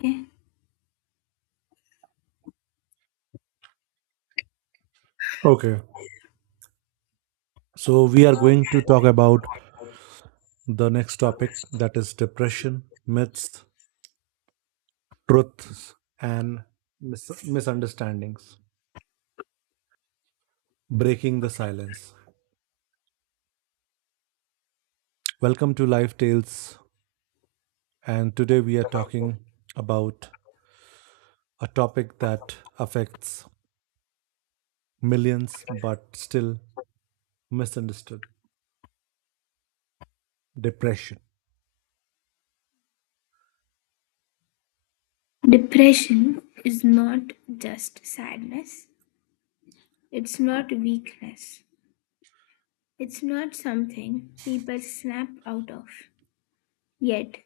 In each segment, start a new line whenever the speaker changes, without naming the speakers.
Okay.
Okay. So we are going to talk about the next topic that is depression, myths, truths, and misunderstandings. Breaking the silence. Welcome to Life Tales. And today we are talking about a topic that affects millions but still misunderstood depression.
Depression is not just sadness, it's not weakness, it's not something people snap out of. Yet,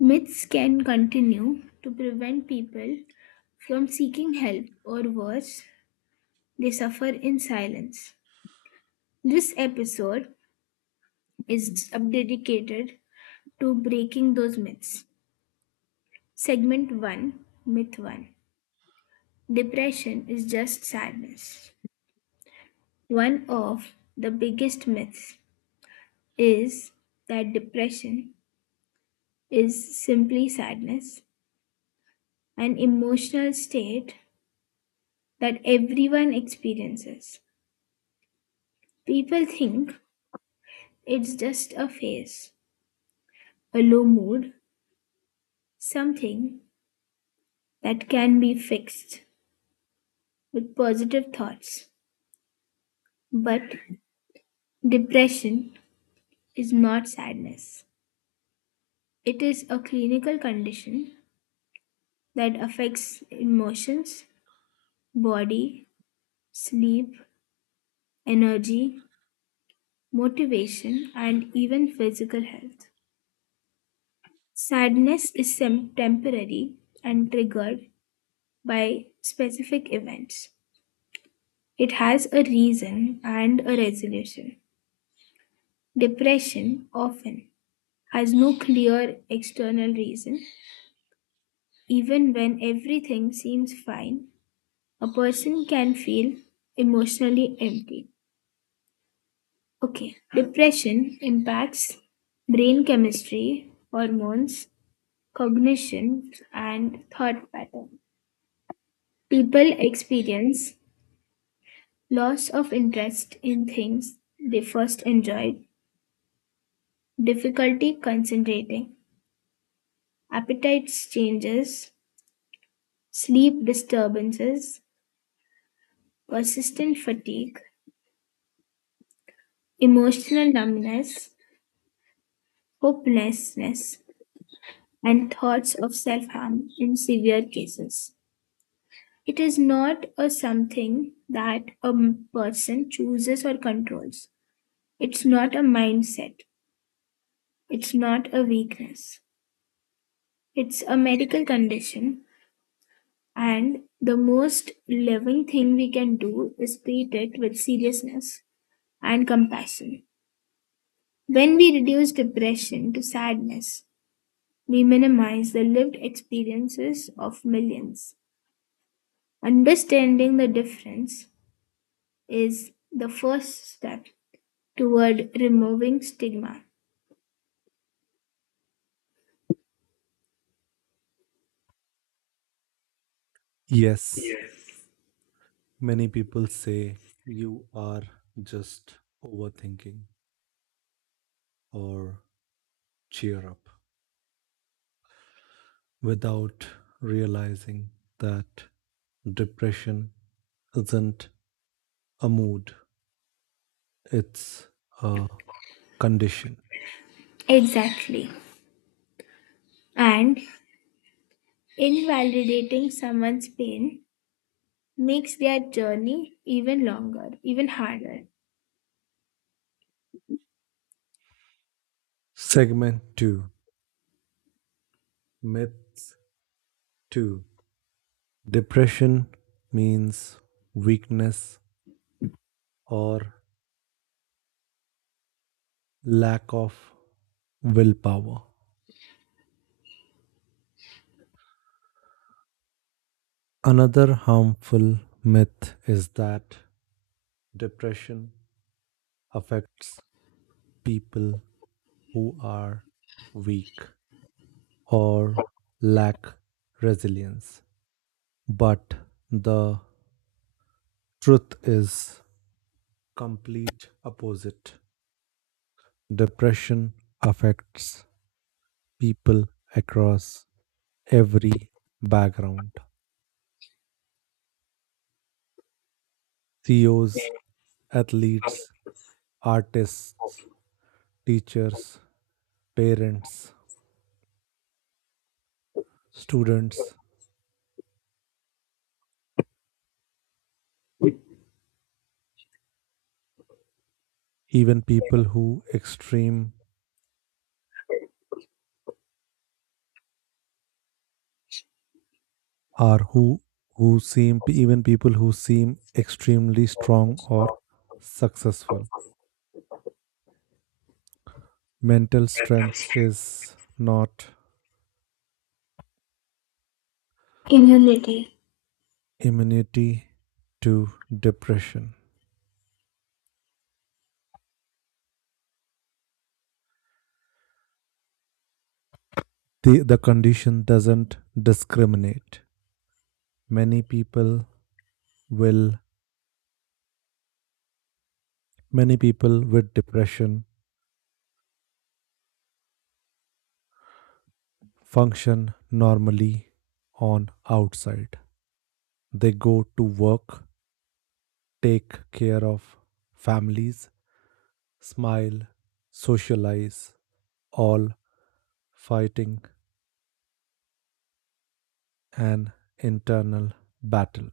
myths can continue to prevent people from seeking help or worse, they suffer in silence. This episode is dedicated to breaking those myths. Segment 1, Myth 1: depression is just sadness. One of the biggest myths is that depression is simply sadness, an emotional state that everyone experiences. People think it's just a phase, a low mood, something that can be fixed with positive thoughts. But depression is not sadness, it is a clinical condition that affects emotions, body, sleep, energy, motivation, and even physical health. Temporary and triggered by specific events. It has a reason and a resolution. Depression often has no clear external reason. Even when everything seems fine, a person can feel emotionally empty. Okay, depression impacts brain chemistry, hormones, cognition, and thought pattern. People experience loss of interest in things they first enjoyed, difficulty concentrating, appetite changes, sleep disturbances, persistent fatigue, emotional numbness, hopelessness, and thoughts of self harm in severe cases. It is not a something that a person chooses or controls. It's not a mindset. It's not a weakness. It's a medical condition. And the most loving thing we can do is treat it with seriousness and compassion. When we reduce depression to sadness, we minimize the lived experiences of millions. Understanding the difference is the first step toward removing stigma.
Yes, many people say you are just overthinking or cheer up without realizing that depression isn't a mood, it's a condition.
Exactly. And invalidating someone's pain makes their journey even longer, even harder.
Segment 2, Myths 2. Depression means weakness or lack of willpower. Another harmful myth is that depression affects people who are weak, or lack resilience. But the truth is complete opposite. Depression affects people across every background. CEOs, athletes, artists, teachers, parents, students, even people who extreme or who even people who seem extremely strong or successful, mental strength is not
Immunity.
immunity to depression. The condition doesn't discriminate. Many people will, Many people with depression function normally on outside. They go to work, take care of families, smile, socialize, all fighting an internal battle.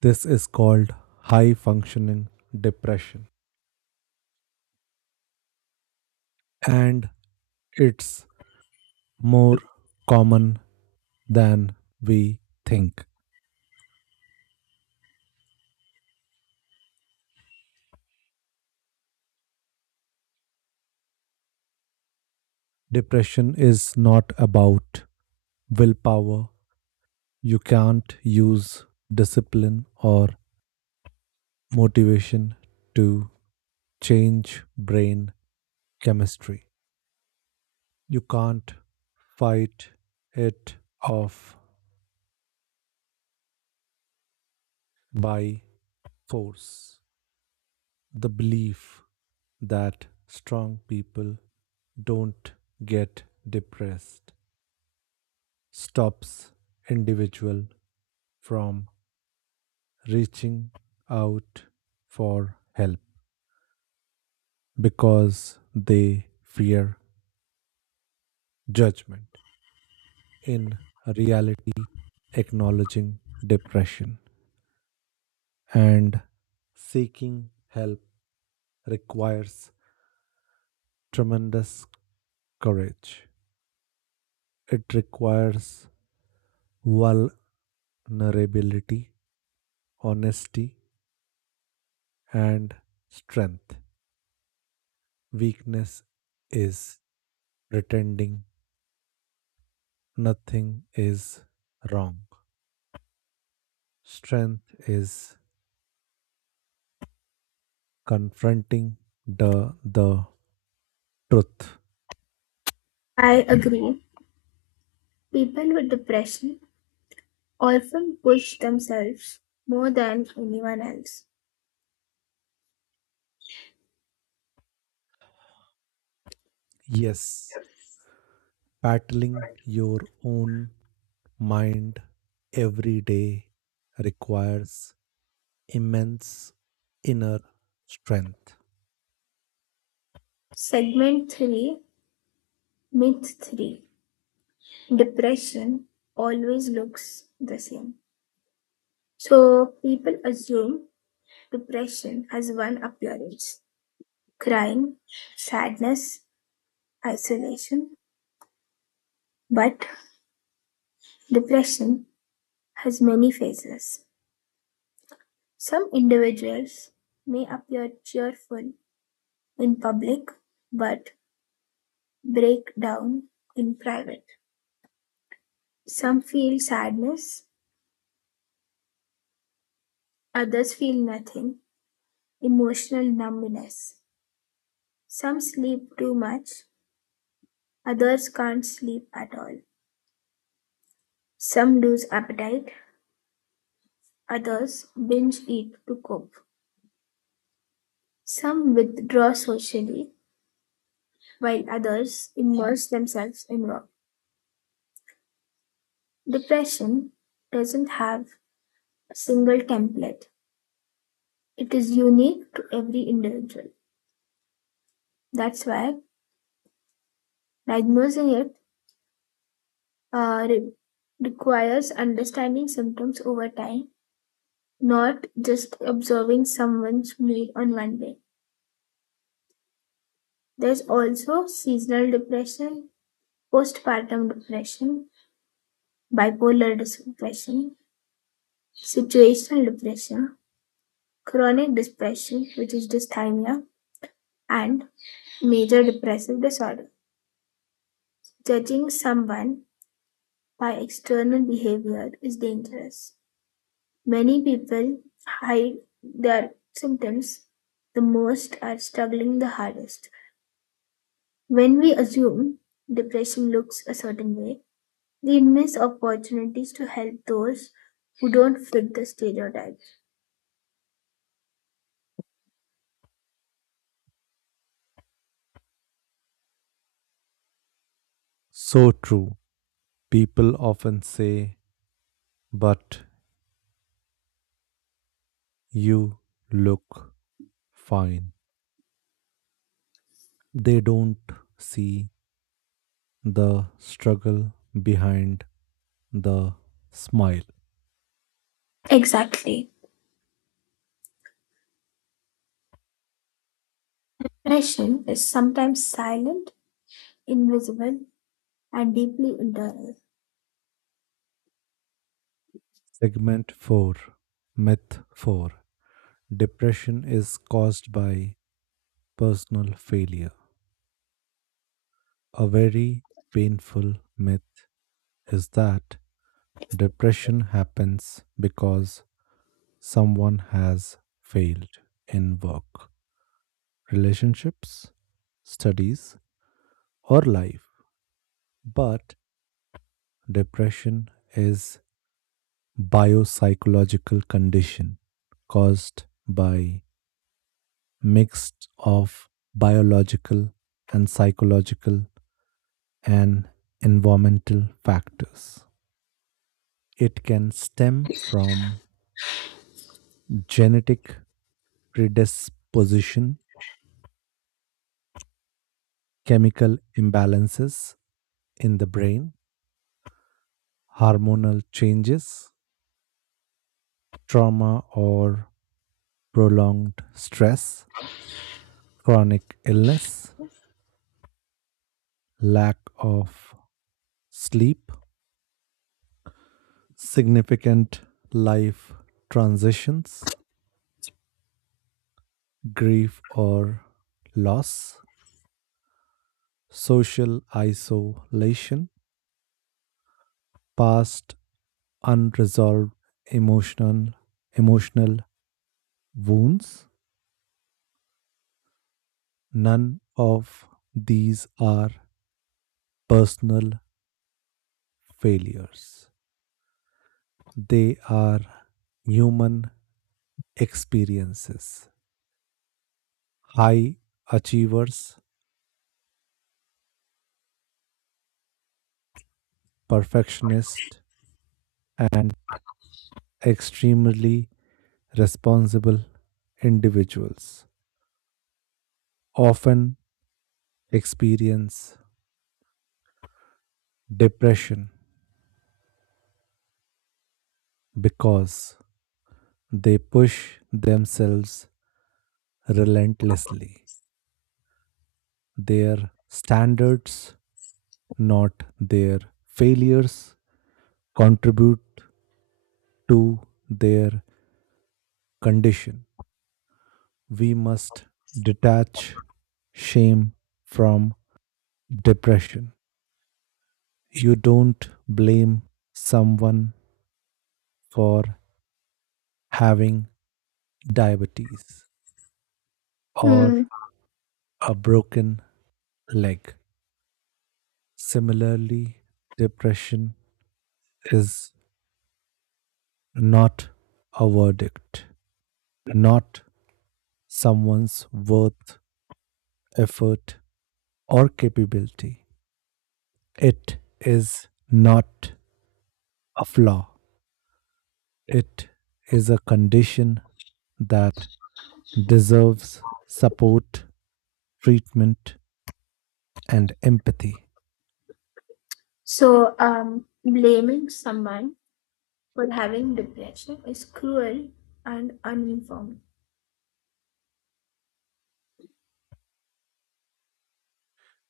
This is called high functioning depression and it's more common than we think. Depression is not about willpower. You can't use discipline or motivation to change brain chemistry. You can't fight it off by force. The belief that strong people don't get depressed stops individual from reaching out for help because they fear judgment. In reality, acknowledging depression and seeking help requires tremendous courage. It requires vulnerability, honesty, and strength. Weakness is pretending nothing is wrong. Strength is confronting the truth.
I agree. People with depression often push themselves more than anyone else.
Yes, battling your own mind every day requires immense inner strength.
Segment 3, Myth 3: depression always looks the same. So people assume depression has one appearance: crime, sadness, isolation, but depression has many faces. Some individuals may appear cheerful in public but break down in private. Some feel sadness, others feel nothing, emotional numbness. Some sleep too much, others can't sleep at all. Some lose appetite, others binge eat to cope. Some withdraw socially, while others immerse themselves in work. Depression doesn't have a single template, it is unique to every individual. That's why diagnosing it uh, re- requires understanding symptoms over time, not just observing someone's mood on one day. There's also seasonal depression, postpartum depression, depression, situational depression, chronic depression, which is dysthymia, and major depressive disorder. Judging someone by external behavior is dangerous. Many people hide their symptoms the most are struggling the hardest. When we assume depression looks a certain way, we miss opportunities to help those who don't fit the stereotypes.
So true. People often say, but you look fine. They don't see the struggle behind the smile.
Exactly. Depression is sometimes silent, invisible, and deeply internal.
Segment 4, Myth 4. Depression is caused by personal failure. A very painful myth is that depression happens because someone has failed in work, relationships, studies, or life. But depression is biopsychological condition caused by mix of biological and psychological and environmental factors. It can stem from genetic predisposition, chemical imbalances in the brain, hormonal changes, trauma or prolonged stress, chronic illness, lack of sleep, significant life transitions, grief or loss, social isolation, past unresolved emotional emotional wounds. None of these are personal failures. They are human experiences. High achievers, perfectionists, and extremely responsible individuals often experience depression because they push themselves relentlessly. Their standards, not their failures, contribute to their condition. We must detach shame from depression. You don't blame someone for having diabetes, or
Hmm.
a broken leg. Similarly, depression is not a verdict, not someone's worth, effort, or capability. It is not a flaw, it is a condition that deserves support, treatment, and empathy.
So, blaming someone for having depression is cruel and uninformed.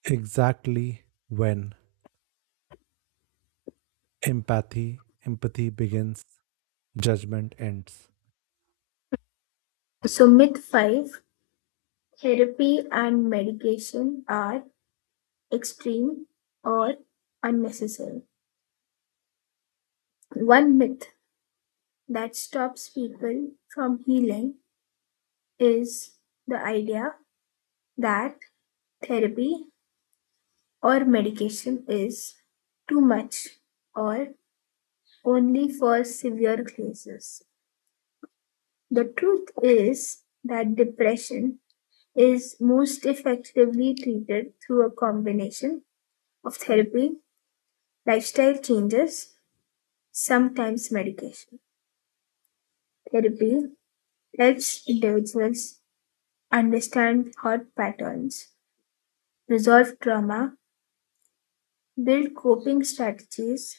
Exactly. when Empathy, Empathy begins, judgment ends.
So, myth five: therapy and medication are extreme or unnecessary. One myth that stops people from healing is the idea that therapy or medication is too much or only for severe cases. The truth is that depression is most effectively treated through a combination of therapy, lifestyle changes, sometimes medication. Therapy helps individuals understand thought patterns, resolve trauma, build coping strategies,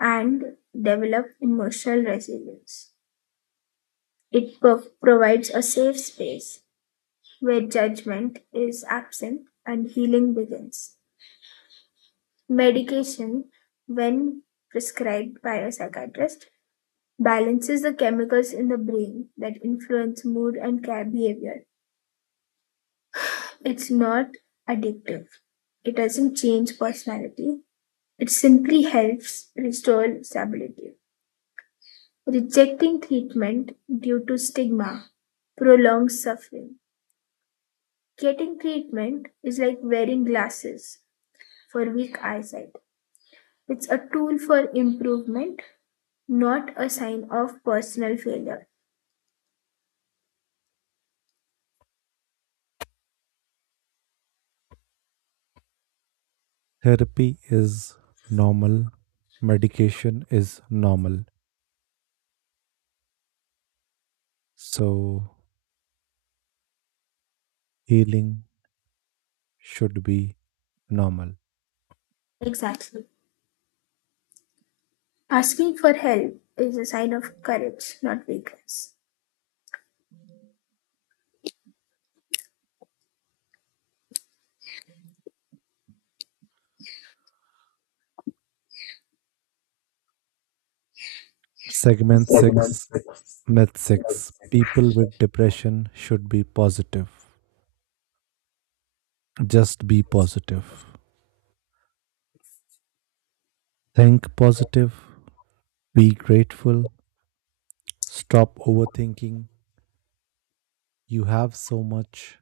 and develop emotional resilience. It provides a safe space where judgment is absent and healing begins. Medication, when prescribed by a psychiatrist, balances the chemicals in the brain that influence mood and care behavior. It's not addictive. It doesn't change personality. It simply helps restore stability. Rejecting treatment due to stigma prolongs suffering. Getting treatment is like wearing glasses for weak eyesight. It's a tool for improvement, not a sign of personal failure.
Therapy is normal, medication is normal. So, healing should be normal.
Exactly. Asking for help is a sign of courage, not weakness.
Segment 6, Myth 6. People with depression should be positive. Just be positive. Think positive, be grateful, stop overthinking. You have so much.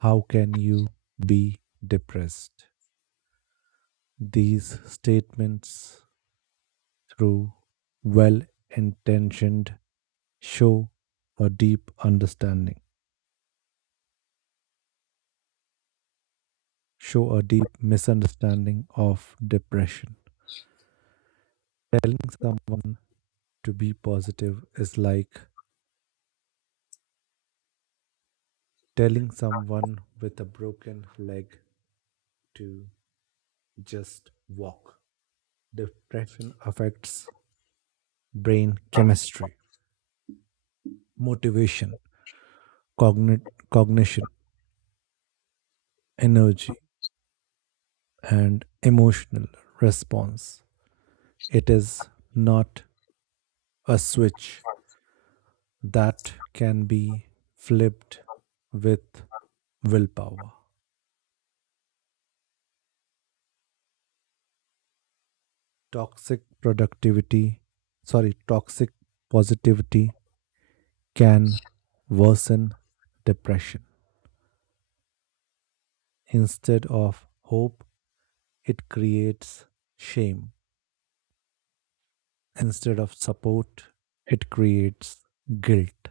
How can you be depressed? These statements, through well intentioned, show a deep understanding, show a deep misunderstanding of depression. Telling someone to be positive is like telling someone with a broken leg to just walk. Depression affects brain chemistry, motivation, cogni- cognition, energy, and emotional response. It is not a switch that can be flipped with willpower. Toxic productivity, toxic positivity can worsen depression. Instead of hope, it creates shame. Instead of support, it creates guilt.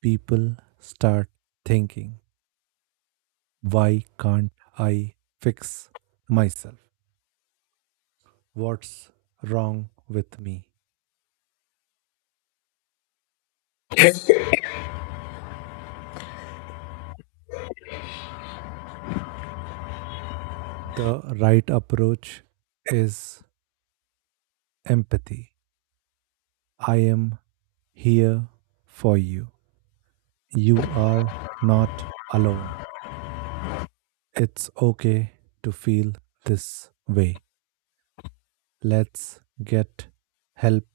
People start thinking, why can't I fix myself? What's wrong with me? The right approach is empathy. I am here for you. You are not alone. It's okay to feel this way. Let's get help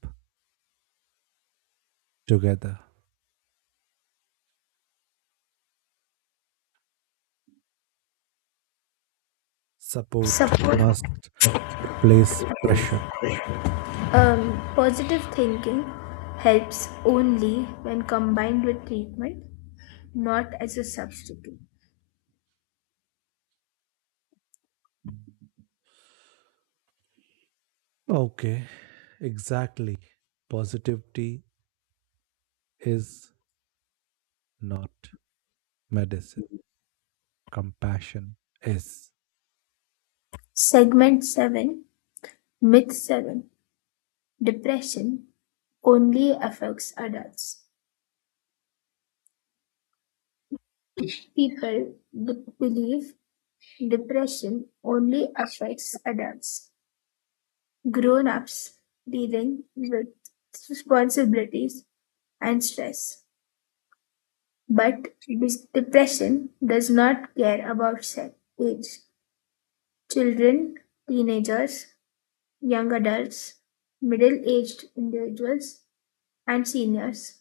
together. Support
Support,
must replace pressure.
um, positive thinking helps only when combined with treatment, not as a substitute.
Okay, exactly. Positivity is not medicine, compassion is.
Segment 7, Myth 7: depression only affects adults. People believe depression only affects adults. Grown ups dealing with responsibilities and stress. But depression does not care about sex, age. Children, teenagers, young adults, middle aged individuals, and seniors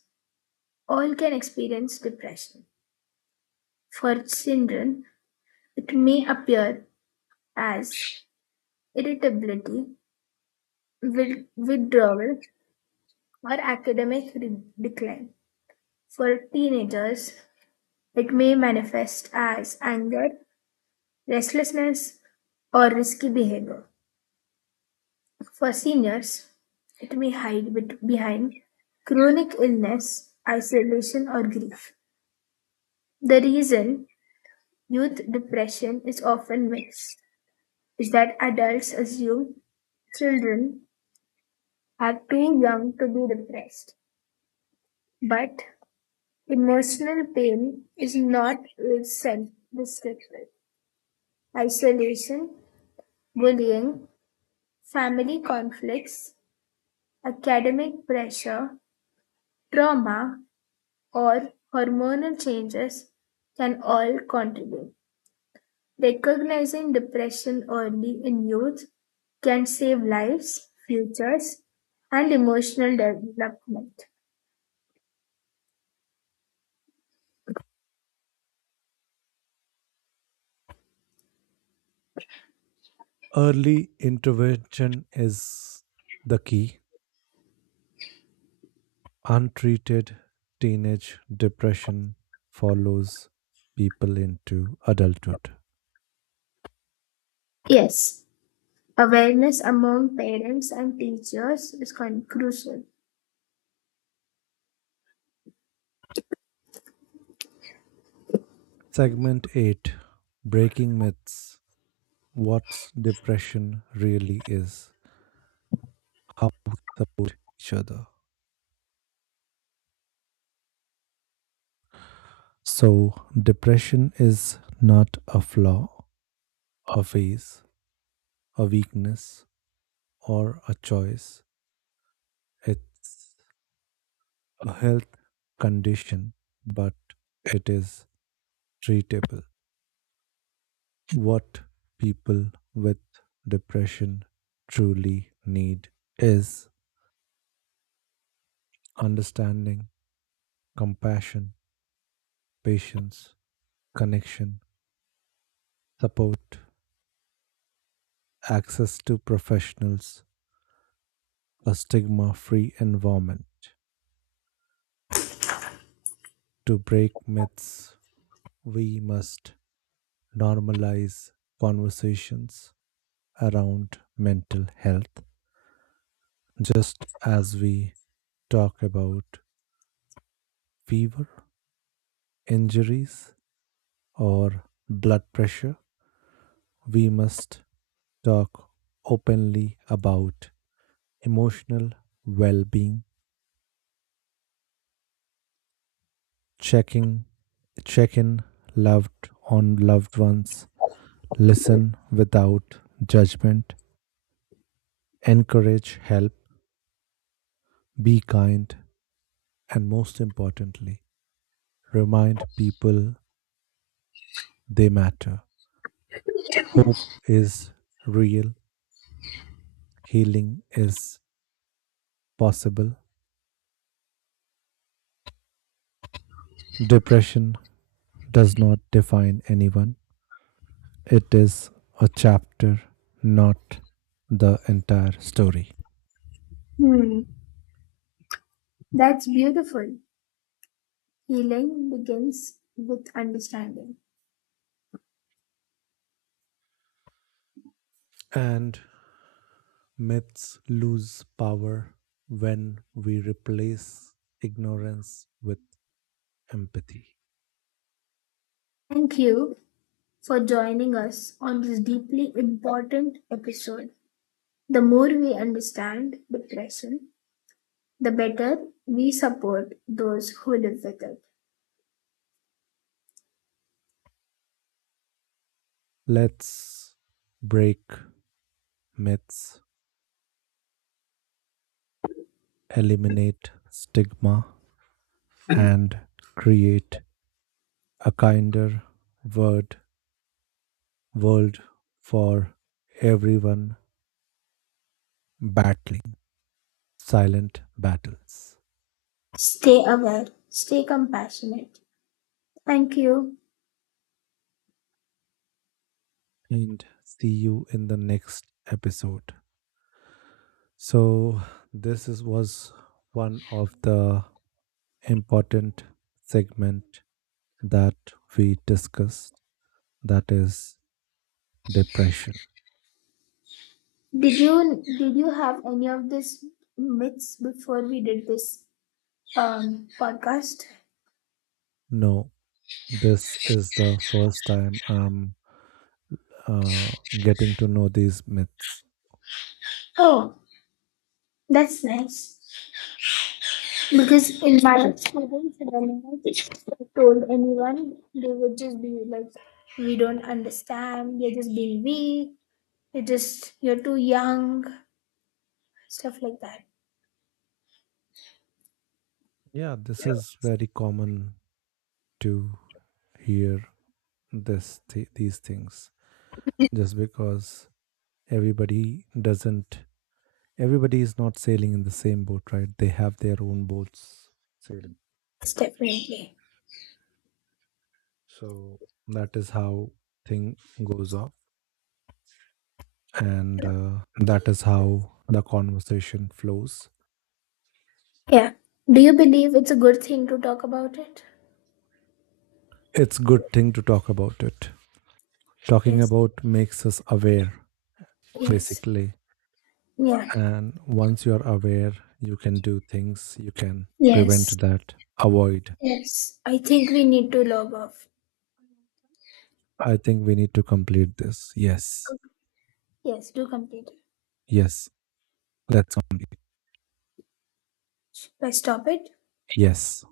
all can experience depression. For children, it may appear as irritability, withdrawal, or academic decline. For teenagers, it may manifest as anger, restlessness, or risky behavior. For seniors, it may hide behind chronic illness, isolation, or grief. The reason youth depression is often missed is that adults assume children are too young to be depressed, but emotional pain is not self descriptive. Isolation, bullying, family conflicts, academic pressure, trauma, or hormonal changes can all contribute. Recognizing depression early in youth can save lives, futures, and emotional development.
Early intervention is the key. Untreated teenage depression follows people into adulthood.
Yes. Awareness among parents and teachers is crucial.
Segment 8. Breaking Myths. What's Depression Really Is? How we Support Each Other. So, depression is not a flaw, a phase, a weakness, or a choice. It's a health condition, but it is treatable. What people with depression truly need is understanding, compassion, patience, connection, support, access to professionals, a stigma free environment. To break myths, we must normalize conversations around mental health just as we talk about fever, injuries, or blood pressure. We must talk openly about emotional well being, checking check in loved on loved ones, listen without judgment, encourage help, be kind, and most importantly, remind people they matter. Hope is real, healing is possible. Depression does not define anyone, it is a chapter, not the entire story.
Hmm, that's beautiful. Healing begins with understanding.
And myths lose power when we replace ignorance with empathy.
Thank you for joining us on this deeply important episode. The more we understand depression, the better we support those who live with it.
Let's break myths, eliminate stigma, and create a kinder word, world for everyone battling. Silent battles.
Stay aware, stay compassionate. Thank you.
And see you in the next episode. So, was one of the important segment that we discussed that is depression.
Did you have any of these myths before we did this podcast?
No, this is the first time I'm uh, getting to know these myths.
Oh, that's nice. Because in my experience, when I told anyone, they would just be like, "We don't understand. You're just being weak. You're too young." Stuff like that.
Yeah, this is very common to hear these things just because everybody doesn't everybody is not sailing in the same boat, right? They have their own boats sailing.
It's definitely.
So that is how thing goes off and that is how the conversation flows.
Yeah. Do you believe it's a good thing to talk about it?
It's good thing to talk about it. Talking
Yes.
about makes us aware
Yes.
basically.
Yeah.
And once you are aware, you can do things, you can prevent
Yes.
that, avoid.
Yes, I think we need to log off.
I think we need to complete this. Yes.
Yes. Do complete it.
Yes, let's.
Do I stop it?
Yes.